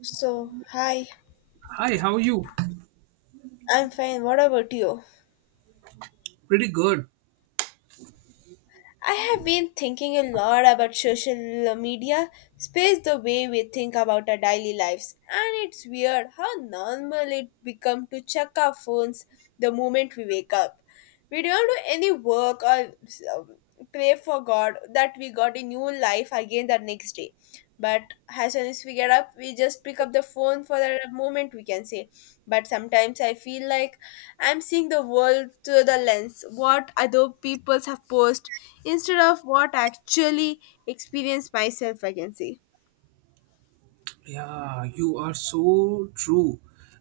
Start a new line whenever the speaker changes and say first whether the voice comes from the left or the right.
left: So, hi,
right: Hi, how are you?
left: I'm fine. What about you?
right: Pretty good.
left: I have been thinking a lot about social media, space the way we think about our daily lives. And it's weird how normal it become to check our phones the moment we wake up. We don't do any work or um, pray for God that we got a new life again the next day. But as soon as we get up we just pick up the phone for a moment we can say, but sometimes I feel like I'm seeing the world through the lens what other peoples have posted instead of what I actually experienced myself I can say.
right: Yeah, you are so true.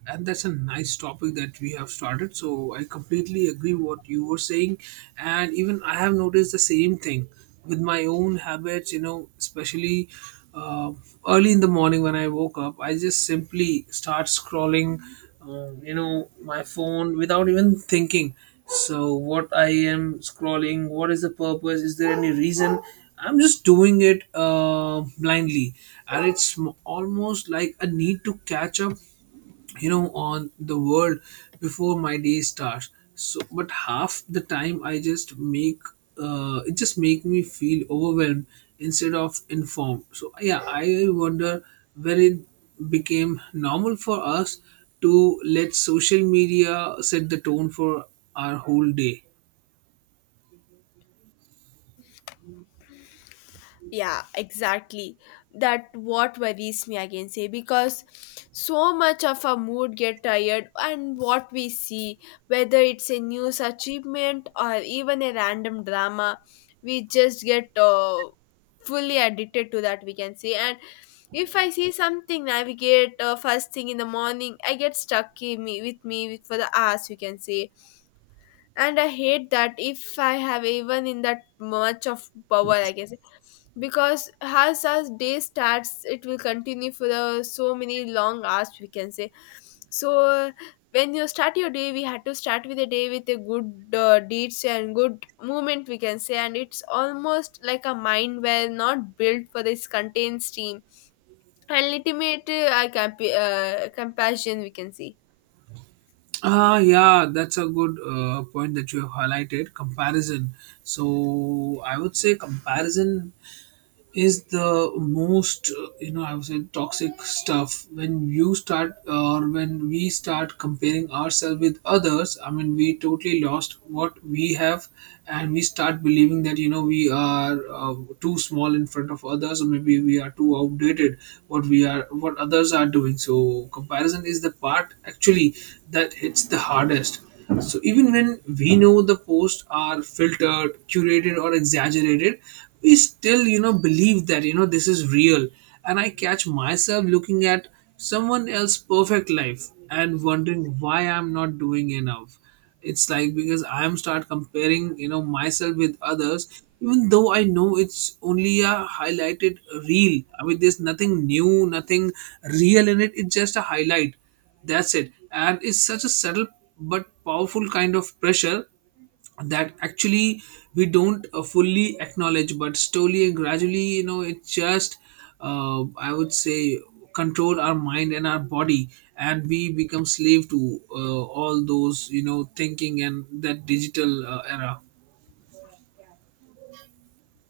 right: And that's a nice topic that we have started. So I completely agree what you were saying. And even I have noticed the same thing with my own habits, you know, especially uh, early in the morning when I woke up, I just simply start scrolling you know, my phone without even thinking. So what I am scrolling, what is the purpose, is there any reason? I'm just doing it blindly. And it's almost like a need to catch up, you know, on the world before my day starts. So but half the time I just make, it just make me feel overwhelmed instead of informed. So yeah, I wonder where it became normal for us to let social media set the tone for our whole day.
left: Yeah, exactly. That what worries me, I can say, because so much of our mood get tired and what we see, whether it's a news achievement or even a random drama, we just get fully addicted to that, we can say. And if I see something navigate first thing in the morning, I get stuck in me with, for the hours, we can say, and I hate that if I have even in that much of power I guess, because as our day starts it will continue for the so many long hours we can say. So when you start your day we had to start with a day with a good deeds and good movement we can say, and it's almost like a mind where not built for this contained steam and ultimate compassion we can see.
right: Ah, yeah, that's a good point that you have highlighted. Comparison. So I would say comparison is the most, you know, I would say toxic stuff. When you start or when we start comparing ourselves with others, I mean, we totally lost what we have. And we start believing that, you know, we are too small in front of others, or maybe we are too outdated, what we are, what others are doing. So comparison is the part actually that hits the hardest. So even when we know the posts are filtered, curated, or exaggerated, we still, you know, believe that, you know, this is real. And I catch myself looking at someone else's perfect life and wondering why I'm not doing enough. It's like because I'm start comparing, you know, myself with others, even though I know it's only a highlighted reel. I mean, there's nothing new, nothing real in it. It's just a highlight, that's it. And it's such a subtle but powerful kind of pressure that actually we don't fully acknowledge, but slowly and gradually, you know, it just, I would say, control our mind and our body, and we become slave to, all those, you know, thinking and that digital era.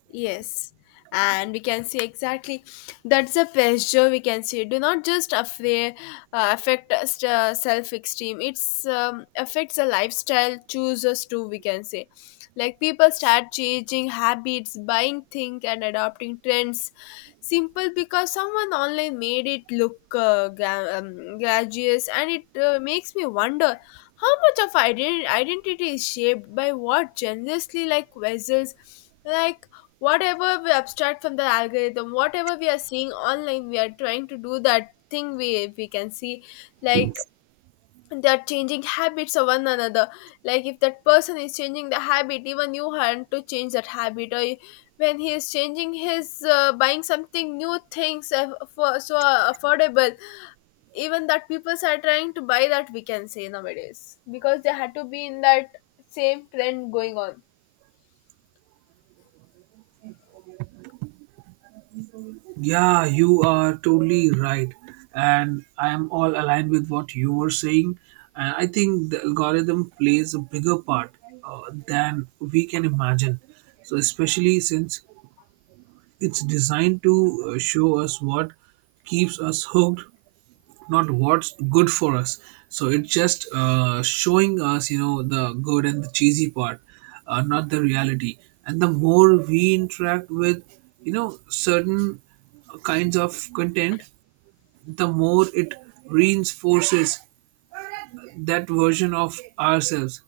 left: Yes, and we can see exactly that's a pressure we can see. Do not just affair, affect us self esteem. It's affects the lifestyle chooses too. We can say, like people start changing habits, buying things, and adopting trends. Simple because someone online made it look gracious, and it makes me wonder how much of identity is shaped by what generously like vessels, like whatever we abstract from the algorithm, whatever we are seeing online, we are trying to do that thing we can see. Like they're changing habits of one another. Like if that person is changing the habit, even you have to change that habit. Or when he is changing his buying something new things for so affordable, even that people are trying to buy that we can say nowadays because they had to be in that same trend going on.
right: Yeah, you are totally right. And I am all aligned with what you were saying. And I think the algorithm plays a bigger part uh, than we can imagine. So, especially since it's designed to show us what keeps us hooked, not what's good for us. So it's just, showing us, you know, the good and the cheesy part, not the reality. And the more we interact with, you know, certain kinds of content, the more it reinforces that version of ourselves.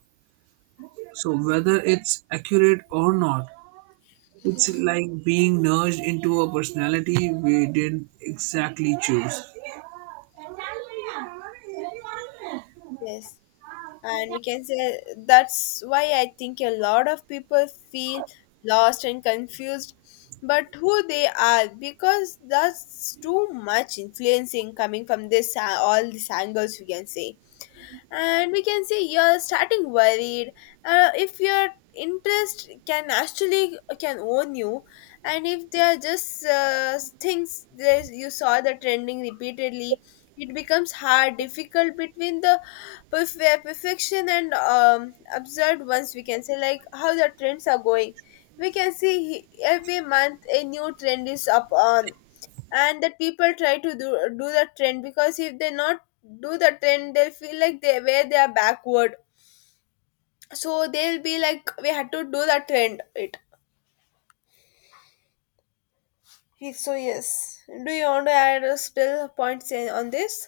right: So whether it's accurate or not, it's like being nudged into a personality we didn't exactly choose.
left: Yes. And we can say that's why I think a lot of people feel lost and confused but who they are, because that's too much influencing coming from this all these angles we can say. And we can say you're starting worried if your interest can actually can own you, and if they are just things that you saw the trending repeatedly, it becomes hard difficult between the where perfection and absurd ones we can say, like how the trends are going we can see. Every month a new trend is up on, and that people try to do the trend because if they not do the trend they'll feel like they where they are backward. So they'll be like we had to do the trend it. So yes, do you want to add still points on this?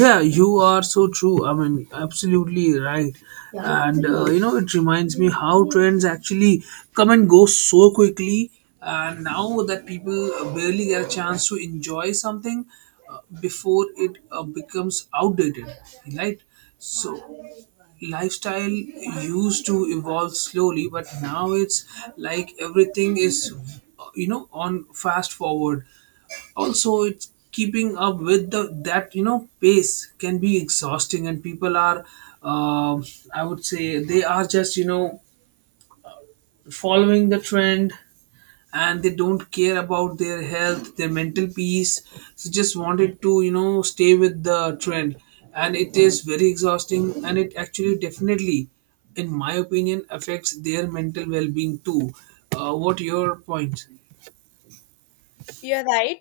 right: Yeah, you are so true. I mean, absolutely right. Yeah. And you know, it reminds me how trends actually come and go so quickly. And now that people barely get a chance to enjoy something before it becomes outdated, right? So, lifestyle used to evolve slowly, but now it's like everything is, you know, on fast forward. Also, it's keeping up with the, that, you know, pace can be exhausting, and people are, um, I would say they are just, you know, following the trend, and they don't care about their health, their mental peace. So just wanted to, you know, stay with the trend. And it is very exhausting, and it actually definitely, in my opinion, affects their mental well-being too. What your point?
left: You're right.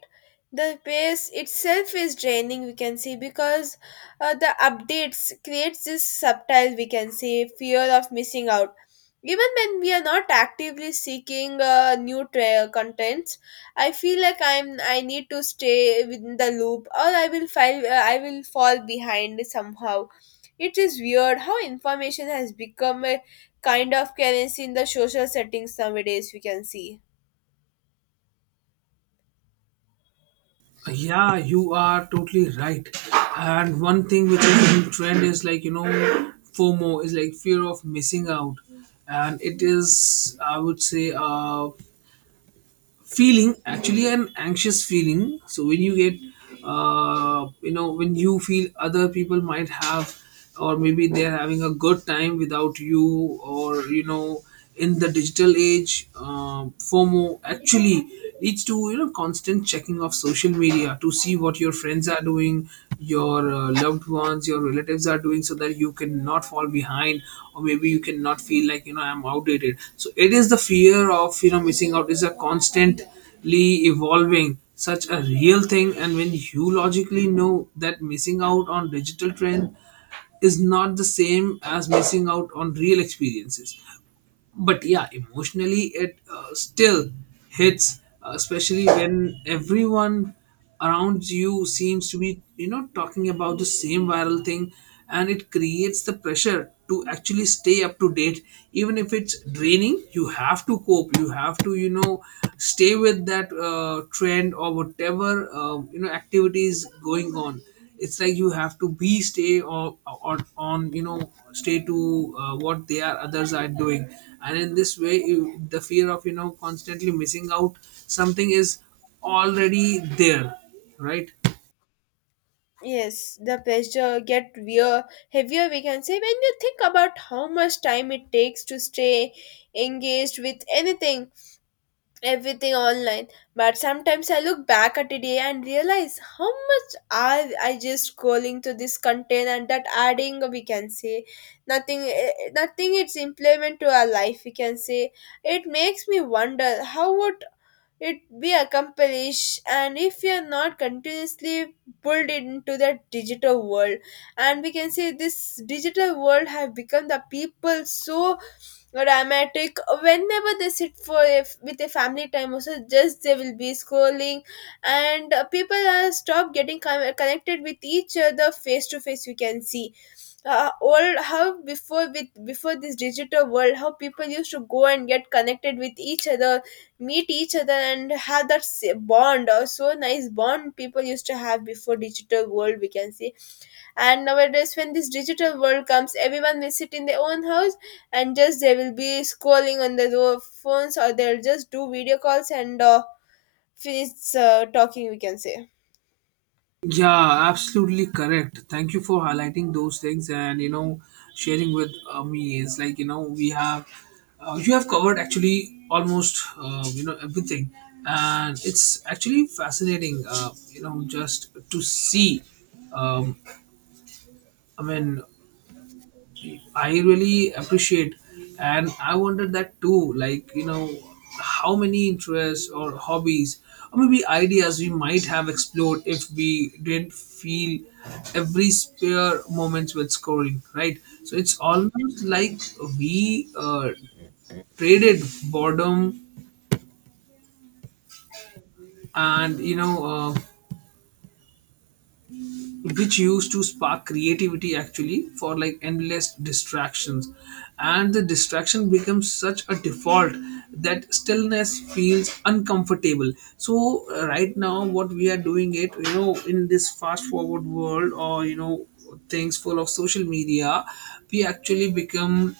left: The pace itself is draining, we can see, because the updates creates this subtle, we can say, fear of missing out. Even when we are not actively seeking contents, I feel like I need to stay within the loop, or I will file I will fall behind somehow. It is weird how information has become a kind of currency in the social settings nowadays. We can see.
right: Yeah, you are totally right. And one thing which is in trend is like, you know, FOMO is like fear of missing out. And it is, I would say, feeling actually an anxious feeling. So when you get, you know, when you feel other people might have, or maybe they're having a good time without you, or, you know, in the digital age, FOMO actually leads to, you know, constant checking of social media to see what your friends are doing, your loved ones, your relatives are doing, so that you cannot fall behind, or maybe you cannot feel like, you know, I'm outdated. So it is the fear of, you know, missing out is a constantly evolving, such a real thing. And when you logically know that missing out on digital trend is not the same as missing out on real experiences, but yeah, emotionally it still hits, especially when everyone around you seems to be, you know, talking about the same viral thing. And it creates the pressure to actually stay up to date. Even if it's draining, you have to cope, you have to, you know, stay with that trend, or whatever you know activities going on. It's like you have to be stay, or on, you know, stay to what they are, others are doing. And in this way, you, the fear of, you know, constantly missing out something is already there, right?
left: Yes, the pressure get heavier, we can say, when you think about how much time it takes to stay engaged with anything, everything online. But sometimes I look back at a day and realize how much I just scrolling to this content and that adding, we can say, nothing, eh, eh, nothing it's implement to our life, we can say. It makes me wonder how would it be accomplished and if we are not continuously pulled into that digital world. And we can say this digital world have become the people so dramatic, whenever they sit for with a family time also just they will be scrolling. And people are stop getting connected with each other face to face we can see. Old how before with before this digital world how people used to go and get connected with each other, meet each other and have that bond or so nice bond people used to have before digital world we can see. And nowadays when this digital world comes everyone will sit in their own house and just they will be scrolling on their phones or they'll just do video calls and finish talking we can say.
right: Yeah, absolutely correct. Thank you for highlighting those things, and you know, sharing with me. It's like, you know, we have you have covered actually almost, you know, everything, and it's actually fascinating. You know, just to see. Um, I mean, I really appreciate, and I wondered that too. Like, you know, how many interests or hobbies or maybe ideas we might have explored if we didn't feel every spare moments with scoring, right? So it's almost like we traded boredom and, you know, which used to spark creativity, actually, for like endless distractions. And the distraction becomes such a default that stillness feels uncomfortable. So right now what we are doing, it, you know, in this fast forward world, or you know, things full of social media, we actually become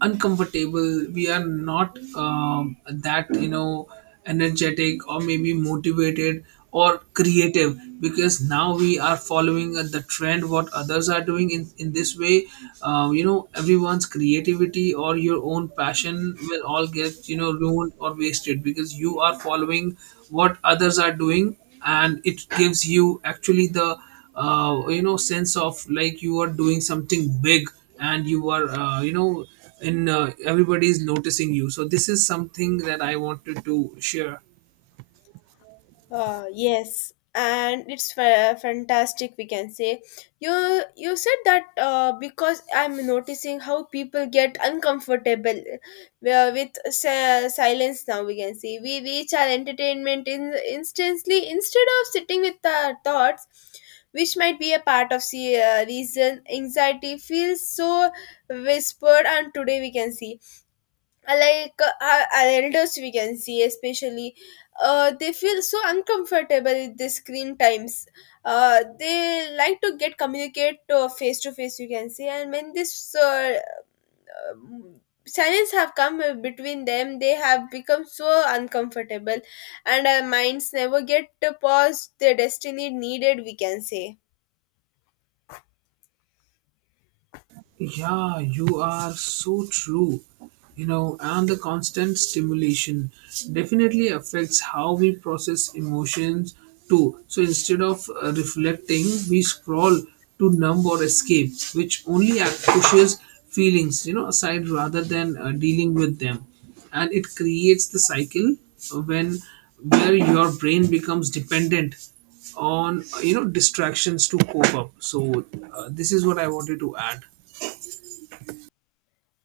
right: uncomfortable. We are not, that, you know, energetic or maybe motivated or creative, because now we are following the trend, what others are doing. In this way, you know, everyone's creativity or your own passion will all get, you know, ruined or wasted, because you are following what others are doing. And it gives you actually the, you know, sense of like you are doing something big, and you are, you know, and everybody is noticing you. So this is something that I wanted to share.
left: Yes, and it's fantastic. We can say you said that because I'm noticing how people get uncomfortable with silence. Now we can see we reach our entertainment in instantly instead of sitting with our thoughts, which might be a part of the reason anxiety feels so whispered. And today we can see our elders we can see, especially they feel so uncomfortable with the screen times. They like to get communicate to face you can say, and when this um, silence have come between them they have become so uncomfortable, and our minds never get to pause their destiny needed we can say.
right: Yeah, you are so true. You know, and the constant stimulation definitely affects how we process emotions too. So instead of reflecting, we scroll to numb or escape, which only pushes feelings, you know, aside, rather than dealing with them. And it creates the cycle when, where your brain becomes dependent on, you know, distractions to cope up. So this is what I wanted to add.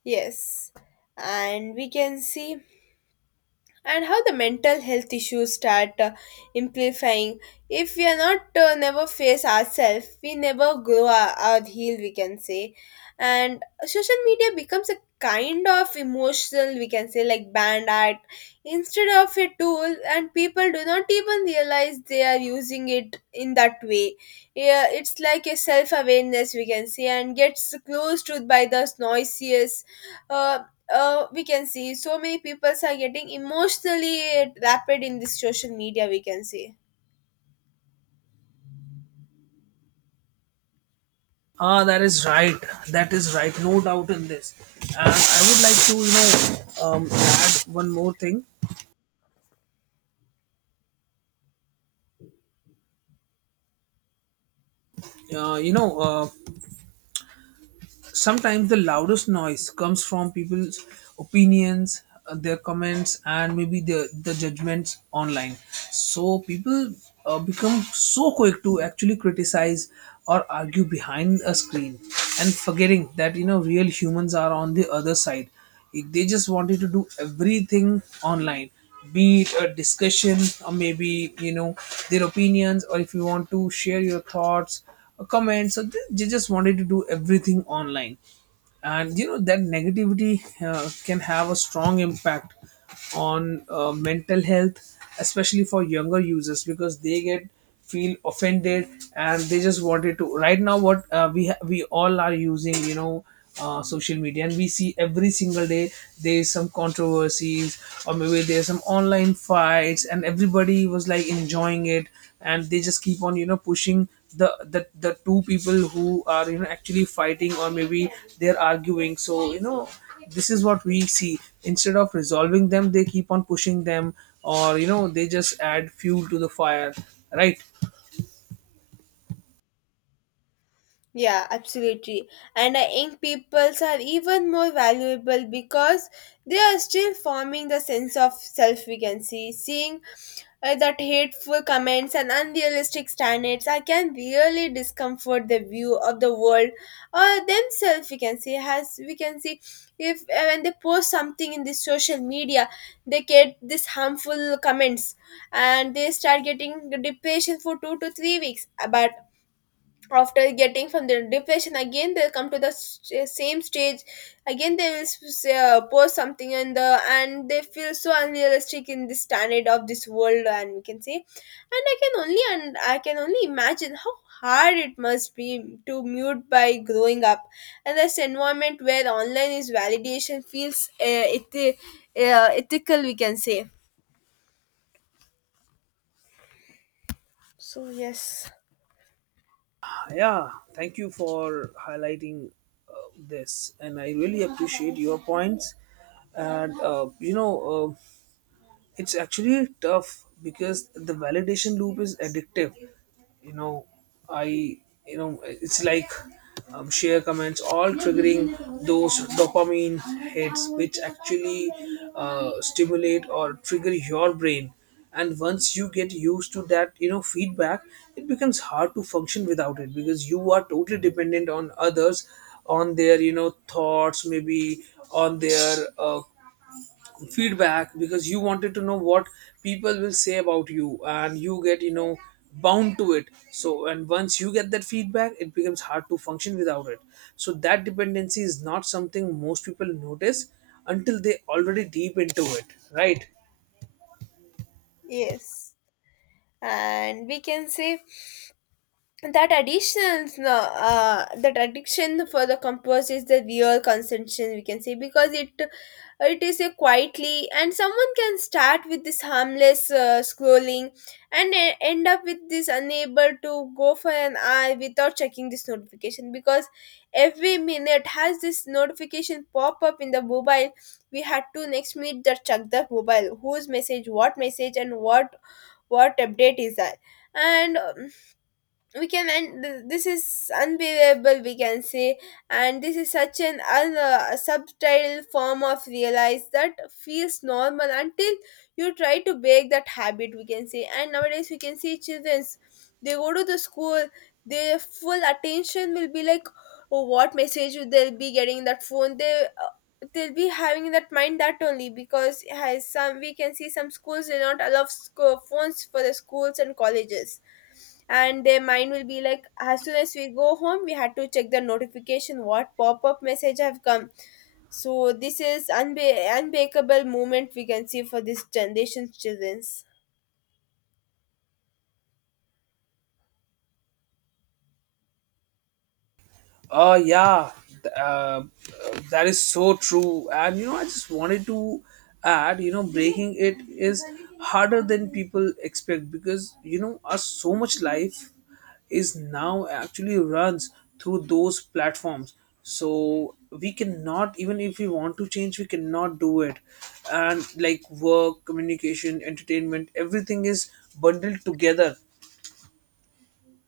left: Yes, and we can see, and how the mental health issues start amplifying. If we are not never face ourselves we never grow our heal we can say, and social media becomes a kind of emotional we can say like band art instead of a tool, and people do not even realize they are using it in that way. Yeah, it's like a self-awareness we can say and gets closed to by the noisiest uh, we can see so many people are getting emotionally wrapped in this social media we can see.
right: Ah, that is right. That is right. No doubt in this. And I would like to, you know, add one more thing. You know, sometimes the loudest noise comes from people's opinions, their comments, and maybe the judgments online. So people become so quick to actually criticize or argue behind a screen, and forgetting that, you know, real humans are on the other side. They just wanted to do everything online, be it a discussion or maybe, you know, their opinions, or if you want to share your thoughts or comments. So they just wanted to do everything online. And you know, that negativity can have a strong impact on mental health, especially for younger users, because they get feel offended. And they just wanted to, right now what we we all are using, you know, social media, and we see every single day there's some controversies or maybe there's some online fights, and everybody was like enjoying it, and they just keep on, you know, pushing the two people who are, you know, actually fighting, or maybe they're arguing. So you know, this is what we see. Instead of resolving them, they keep on pushing them, or you know, they just add fuel to the fire, right?
left: Yeah, absolutely, and I think peoples are even more valuable because they are still forming the sense of self we can see, seeing that hateful comments and unrealistic standards can really discomfort the view of the world or themselves we can see, has we can see if when they post something in the social media they get this harmful comments, and they start getting depression for 2 to 3 weeks. But after getting from the depression again they'll come to the same stage, again they will post something in the, and they feel so unrealistic in the standard of this world and we can say. And I can only imagine how hard it must be to mute by growing up and this environment where online is validation feels ethical we can say, so yes.
right: Yeah, thank you for highlighting this, and I really appreciate your points. And you know, it's actually tough because the validation loop is addictive. You know, I, you know, it's like, share comments, all triggering those dopamine hits, which actually stimulate or trigger your brain. And once you get used to that, you know, feedback, it becomes hard to function without it, because you are totally dependent on others, on their, you know, thoughts, maybe on their feedback, because you wanted to know what people will say about you, and you get, you know, bound to it. So, and once you get that feedback, it becomes hard to function without it. So that dependency is not something most people notice until they already deep into it, right?
left: Yes, and we can say that addictions no, that addiction for the compost is the real consumption we can say, because it is a quietly, and someone can start with this harmless scrolling and end up with this unable to go for an hour without checking this notification, because every minute has this notification pop up in the mobile, we had to next minute just check the mobile whose message what message and what update is that. And we can and this is unbelievable we can say. And this is such an subtle form of realize that feels normal until you try to break that habit we can say. And nowadays we can see childrens, they go to the school, their full attention will be like, oh, what message will they'll be getting in that phone they they'll be having that mind that only because has some, we can see some schools will not allow phones for the schools and colleges, and their mind will be like as soon as we go home we had to check the notification what pop-up message have come. So this is unbreakable moment we can see for this generation's children's.
right: Oh yeah, th- uh, that is so true. And you know, I just wanted to add, you know, breaking it is harder than people expect because you know, us so much life is now actually runs through those platforms. So we cannot, even if we want to change, we cannot do it. And like work, communication, entertainment, everything is bundled together.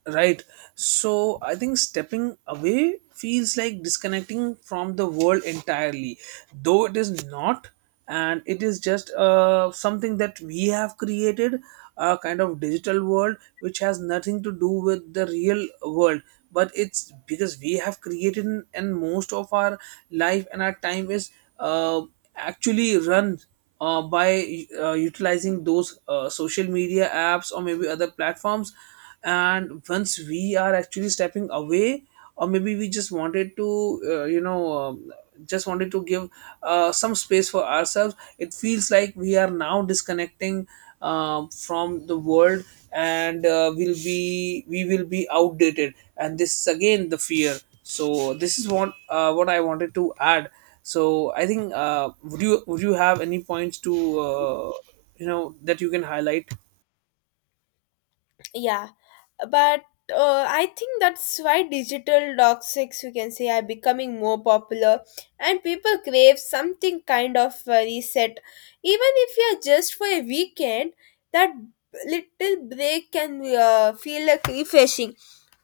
right: Right. So I think stepping away feels like disconnecting from the world entirely, though it is not, and it is just something that we have created, a kind of digital world which has nothing to do with the real world. But it's because we have created, and most of our life and our time is uh, actually run by utilizing those social media apps or maybe other platforms. And once we are actually stepping away, or maybe we just wanted to just wanted to give some space for ourselves, it feels like we are now disconnecting from the world, and will be we will be outdated, and this is again the fear. So this is what I wanted to add. So I think, would you have any points to uh, you know that you can highlight?
left: Yeah, but I think that's why digital toxics we can say are becoming more popular, and people crave something kind of reset, even if you're just for a weekend, that little break can feel like refreshing,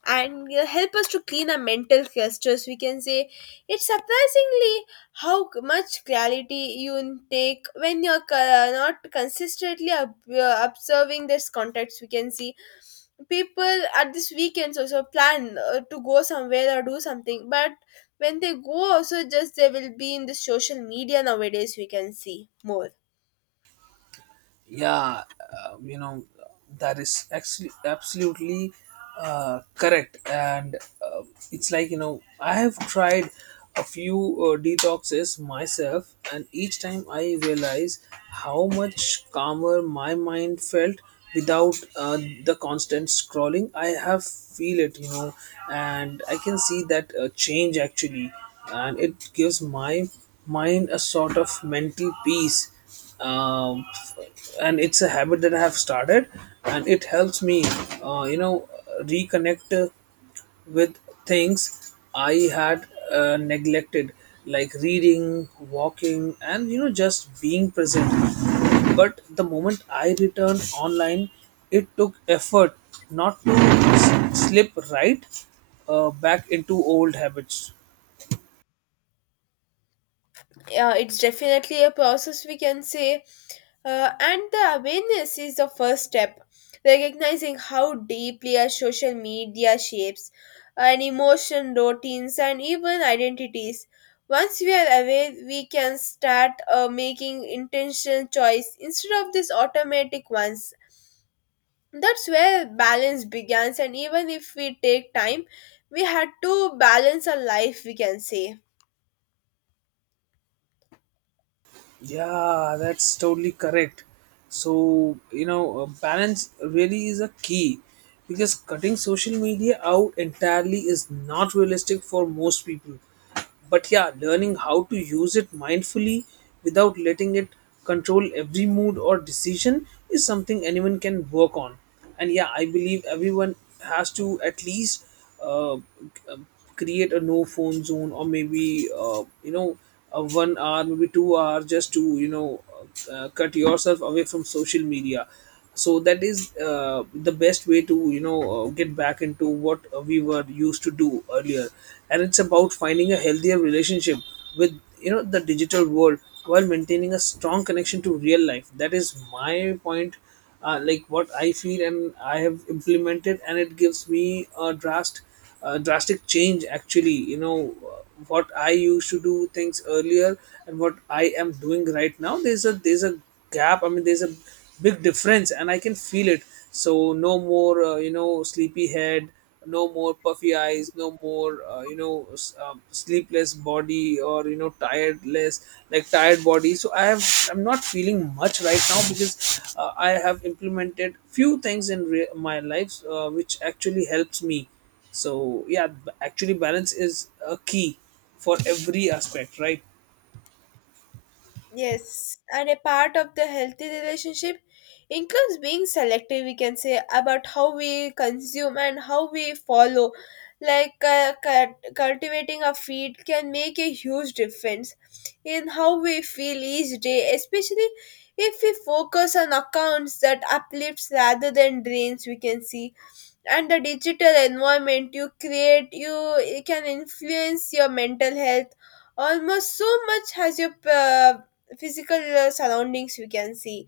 left: and help us to clean our mental clusters we can say. It's surprisingly how much clarity you intake when you're not consistently observing this context we can see. People at this weekends also plan to go somewhere or do something, but when they go also just they will be in the social media nowadays we can see more.
right: Yeah, you know, that is actually absolutely correct. And it's like, you know, I have tried a few detoxes myself, and each time I realize how much calmer my mind felt without the constant scrolling. I have feel it, you know, and I can see that change actually, and it gives my mind a sort of mental peace, um, and it's a habit that I have started, and it helps me, you know, reconnect with things I had neglected, like reading, walking, and you know, just being present. But the moment I returned online, it took effort not to slip right back into old habits.
left: Yeah, it's definitely a process we can say. And the awareness is the first step, recognizing how deeply our social media shapes and emotion routines and even identities. Once we are aware, we can start making intentional choice instead of these automatic ones. That's where balance begins, and even if we take time, we had to balance our life, we can say.
right: Yeah, that's totally correct. So, you know, balance really is a key because cutting social media out entirely is not realistic for most people. But yeah, learning how to use it mindfully without letting it control every mood or decision is something anyone can work on. And yeah, I believe everyone has to at least uh, create a no phone zone, or maybe you know, a 1 hour, maybe 2 hour, just to you know cut yourself away from social media. So that is the best way to you know get back into what we were used to do earlier. And it's about finding a healthier relationship with, you know, the digital world, while maintaining a strong connection to real life. That is my point, like what I feel and I have implemented, and it gives me a drastic, drastic change. Actually, you know, what I used to do things earlier and what I am doing right now, there's a gap. I mean, there's a big difference, and I can feel it. So no more you know sleepy head, no more puffy eyes, no more sleepless body, or you know, tiredless, like tired body. So I have, I'm not feeling much right now because I have implemented few things in my life, which actually helps me. So yeah, actually balance is a key for every aspect, right?
left: Yes, and a part of the healthy relationship includes being selective, we can say, about how we consume and how we follow. Like cultivating a feed can make a huge difference in how we feel each day, especially if we focus on accounts that uplifts rather than drains, we can see. And the digital environment you create you it can influence your mental health almost so much as your physical surroundings we can see.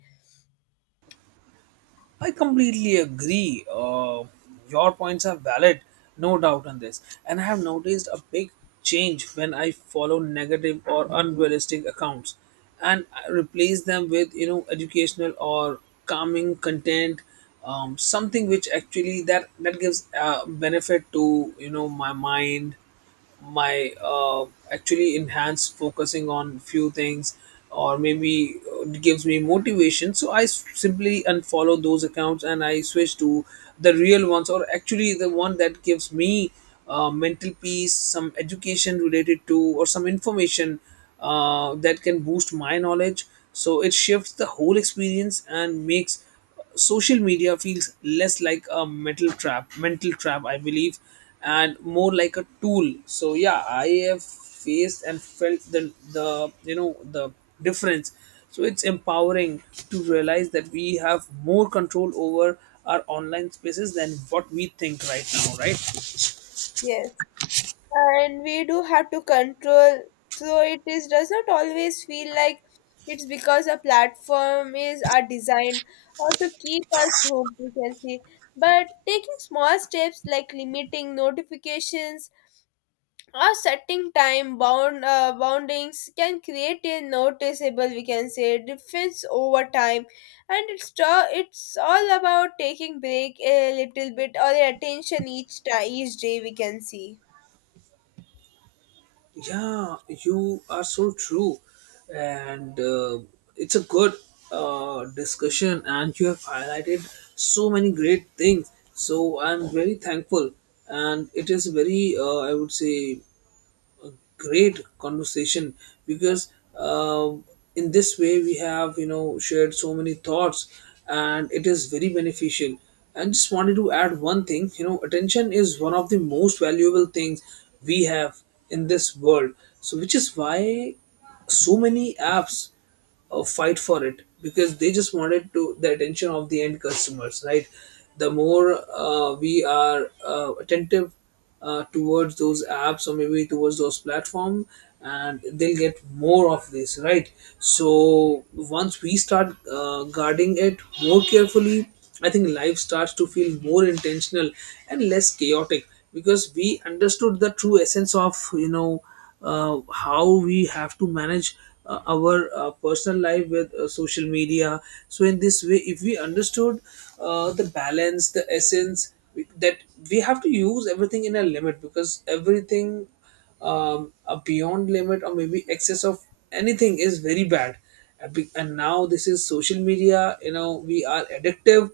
right: I completely agree. Your points are valid, no doubt on this. And I have noticed a big change when I follow negative or unrealistic accounts and I replace them with, you know, educational or calming content, something which actually that gives benefit to, you know, my mind, my actually enhance focusing on few things, or maybe it gives me motivation. So I simply unfollow those accounts and I switch to the real ones, or actually the one that gives me mental peace, some education related to, or some information that can boost my knowledge. So it shifts the whole experience and makes social media feels less like a mental trap, I believe, and more like a tool. So yeah, I have faced and felt the you know the difference. So it's empowering to realize that we have more control over our online spaces than what we think right now, right?
left: Yes, and we do have to control, so it is does not always feel like it's because a platform is are designed or to keep us hooked we can see. But taking small steps like limiting notifications, our setting time bound boundings can create a noticeable, we can say, difference over time, and it's all about taking break a little bit or attention each time each day. We can see.
right: Yeah, you are so true. And it's a good discussion, and you have highlighted so many great things. So I'm very thankful, and it is very, I would say, great conversation, because uh, in this way we have, you know, shared so many thoughts, and it is very beneficial. And just wanted to add one thing, you know, attention is one of the most valuable things we have in this world. So which is why so many apps fight for it, because they just wanted to the attention of the end customers, right? The more we are attentive towards those apps or maybe towards those platform, and they'll get more of this, right? So once we start guarding it more carefully, I think life starts to feel more intentional and less chaotic, because we understood the true essence of, you know, how we have to manage our personal life with social media. So in this way, if we understood the balance, the essence that we have to use everything in a limit, because everything, a beyond limit or maybe excess of anything is very bad. And and now this is social media, you know, we are addictive,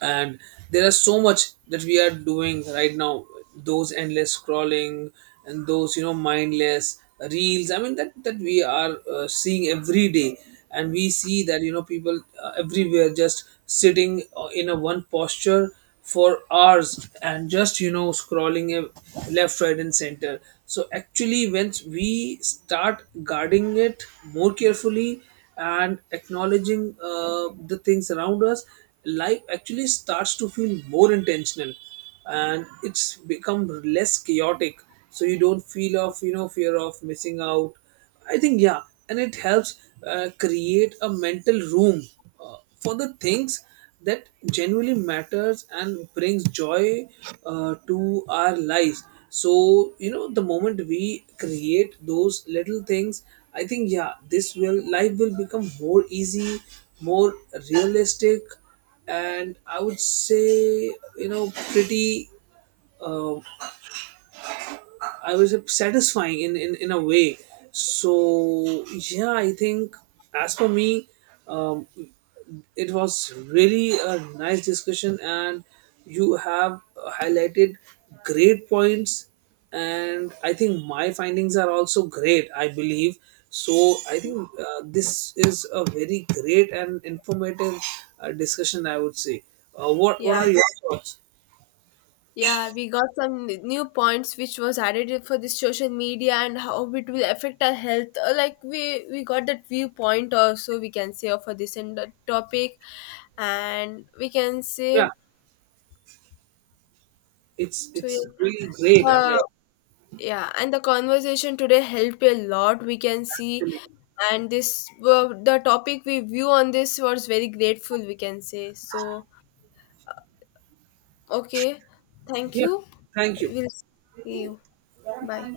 right: and there are so much that we are doing right now, those endless scrolling and those, you know, mindless reels, I mean, that we are seeing every day. And we see that, you know, people everywhere just sitting in a one posture for hours and just, you know, scrolling left, right and center. So actually once we start guarding it more carefully and acknowledging the things around us, life actually starts to feel more intentional, and it's become less chaotic. So you don't feel of, you know, fear of missing out, I think. Yeah, and it helps create a mental room for the things that genuinely matters and brings joy to our lives. So you know, the moment we create those little things, I think, yeah, this will life will become more easy, more realistic, and I would say, you know, pretty uh, I would say satisfying in a way. So yeah, I think, as for me, um, it was really a nice discussion, and you have highlighted great points. And I think my findings are also great, I believe. So I think this is a very great and informative discussion, I would say. What
left: Yeah,
right: are your thoughts?
left: yeah, we got some new points which was added for this social media and how it will affect our health. Like we got that viewpoint also we can say for this and that topic, and we can
right: Yeah,
left: say
right: it's
left: so yeah,
right: it's really great. I mean,
left: the. Yeah, and the conversation today helped a lot. We can see,
right: actually,
left: and this well, the topic we view on this was very grateful. We can say so. Okay, thank
right: yeah.
left: you.
right: Thank you.
left: We'll see you. Bye.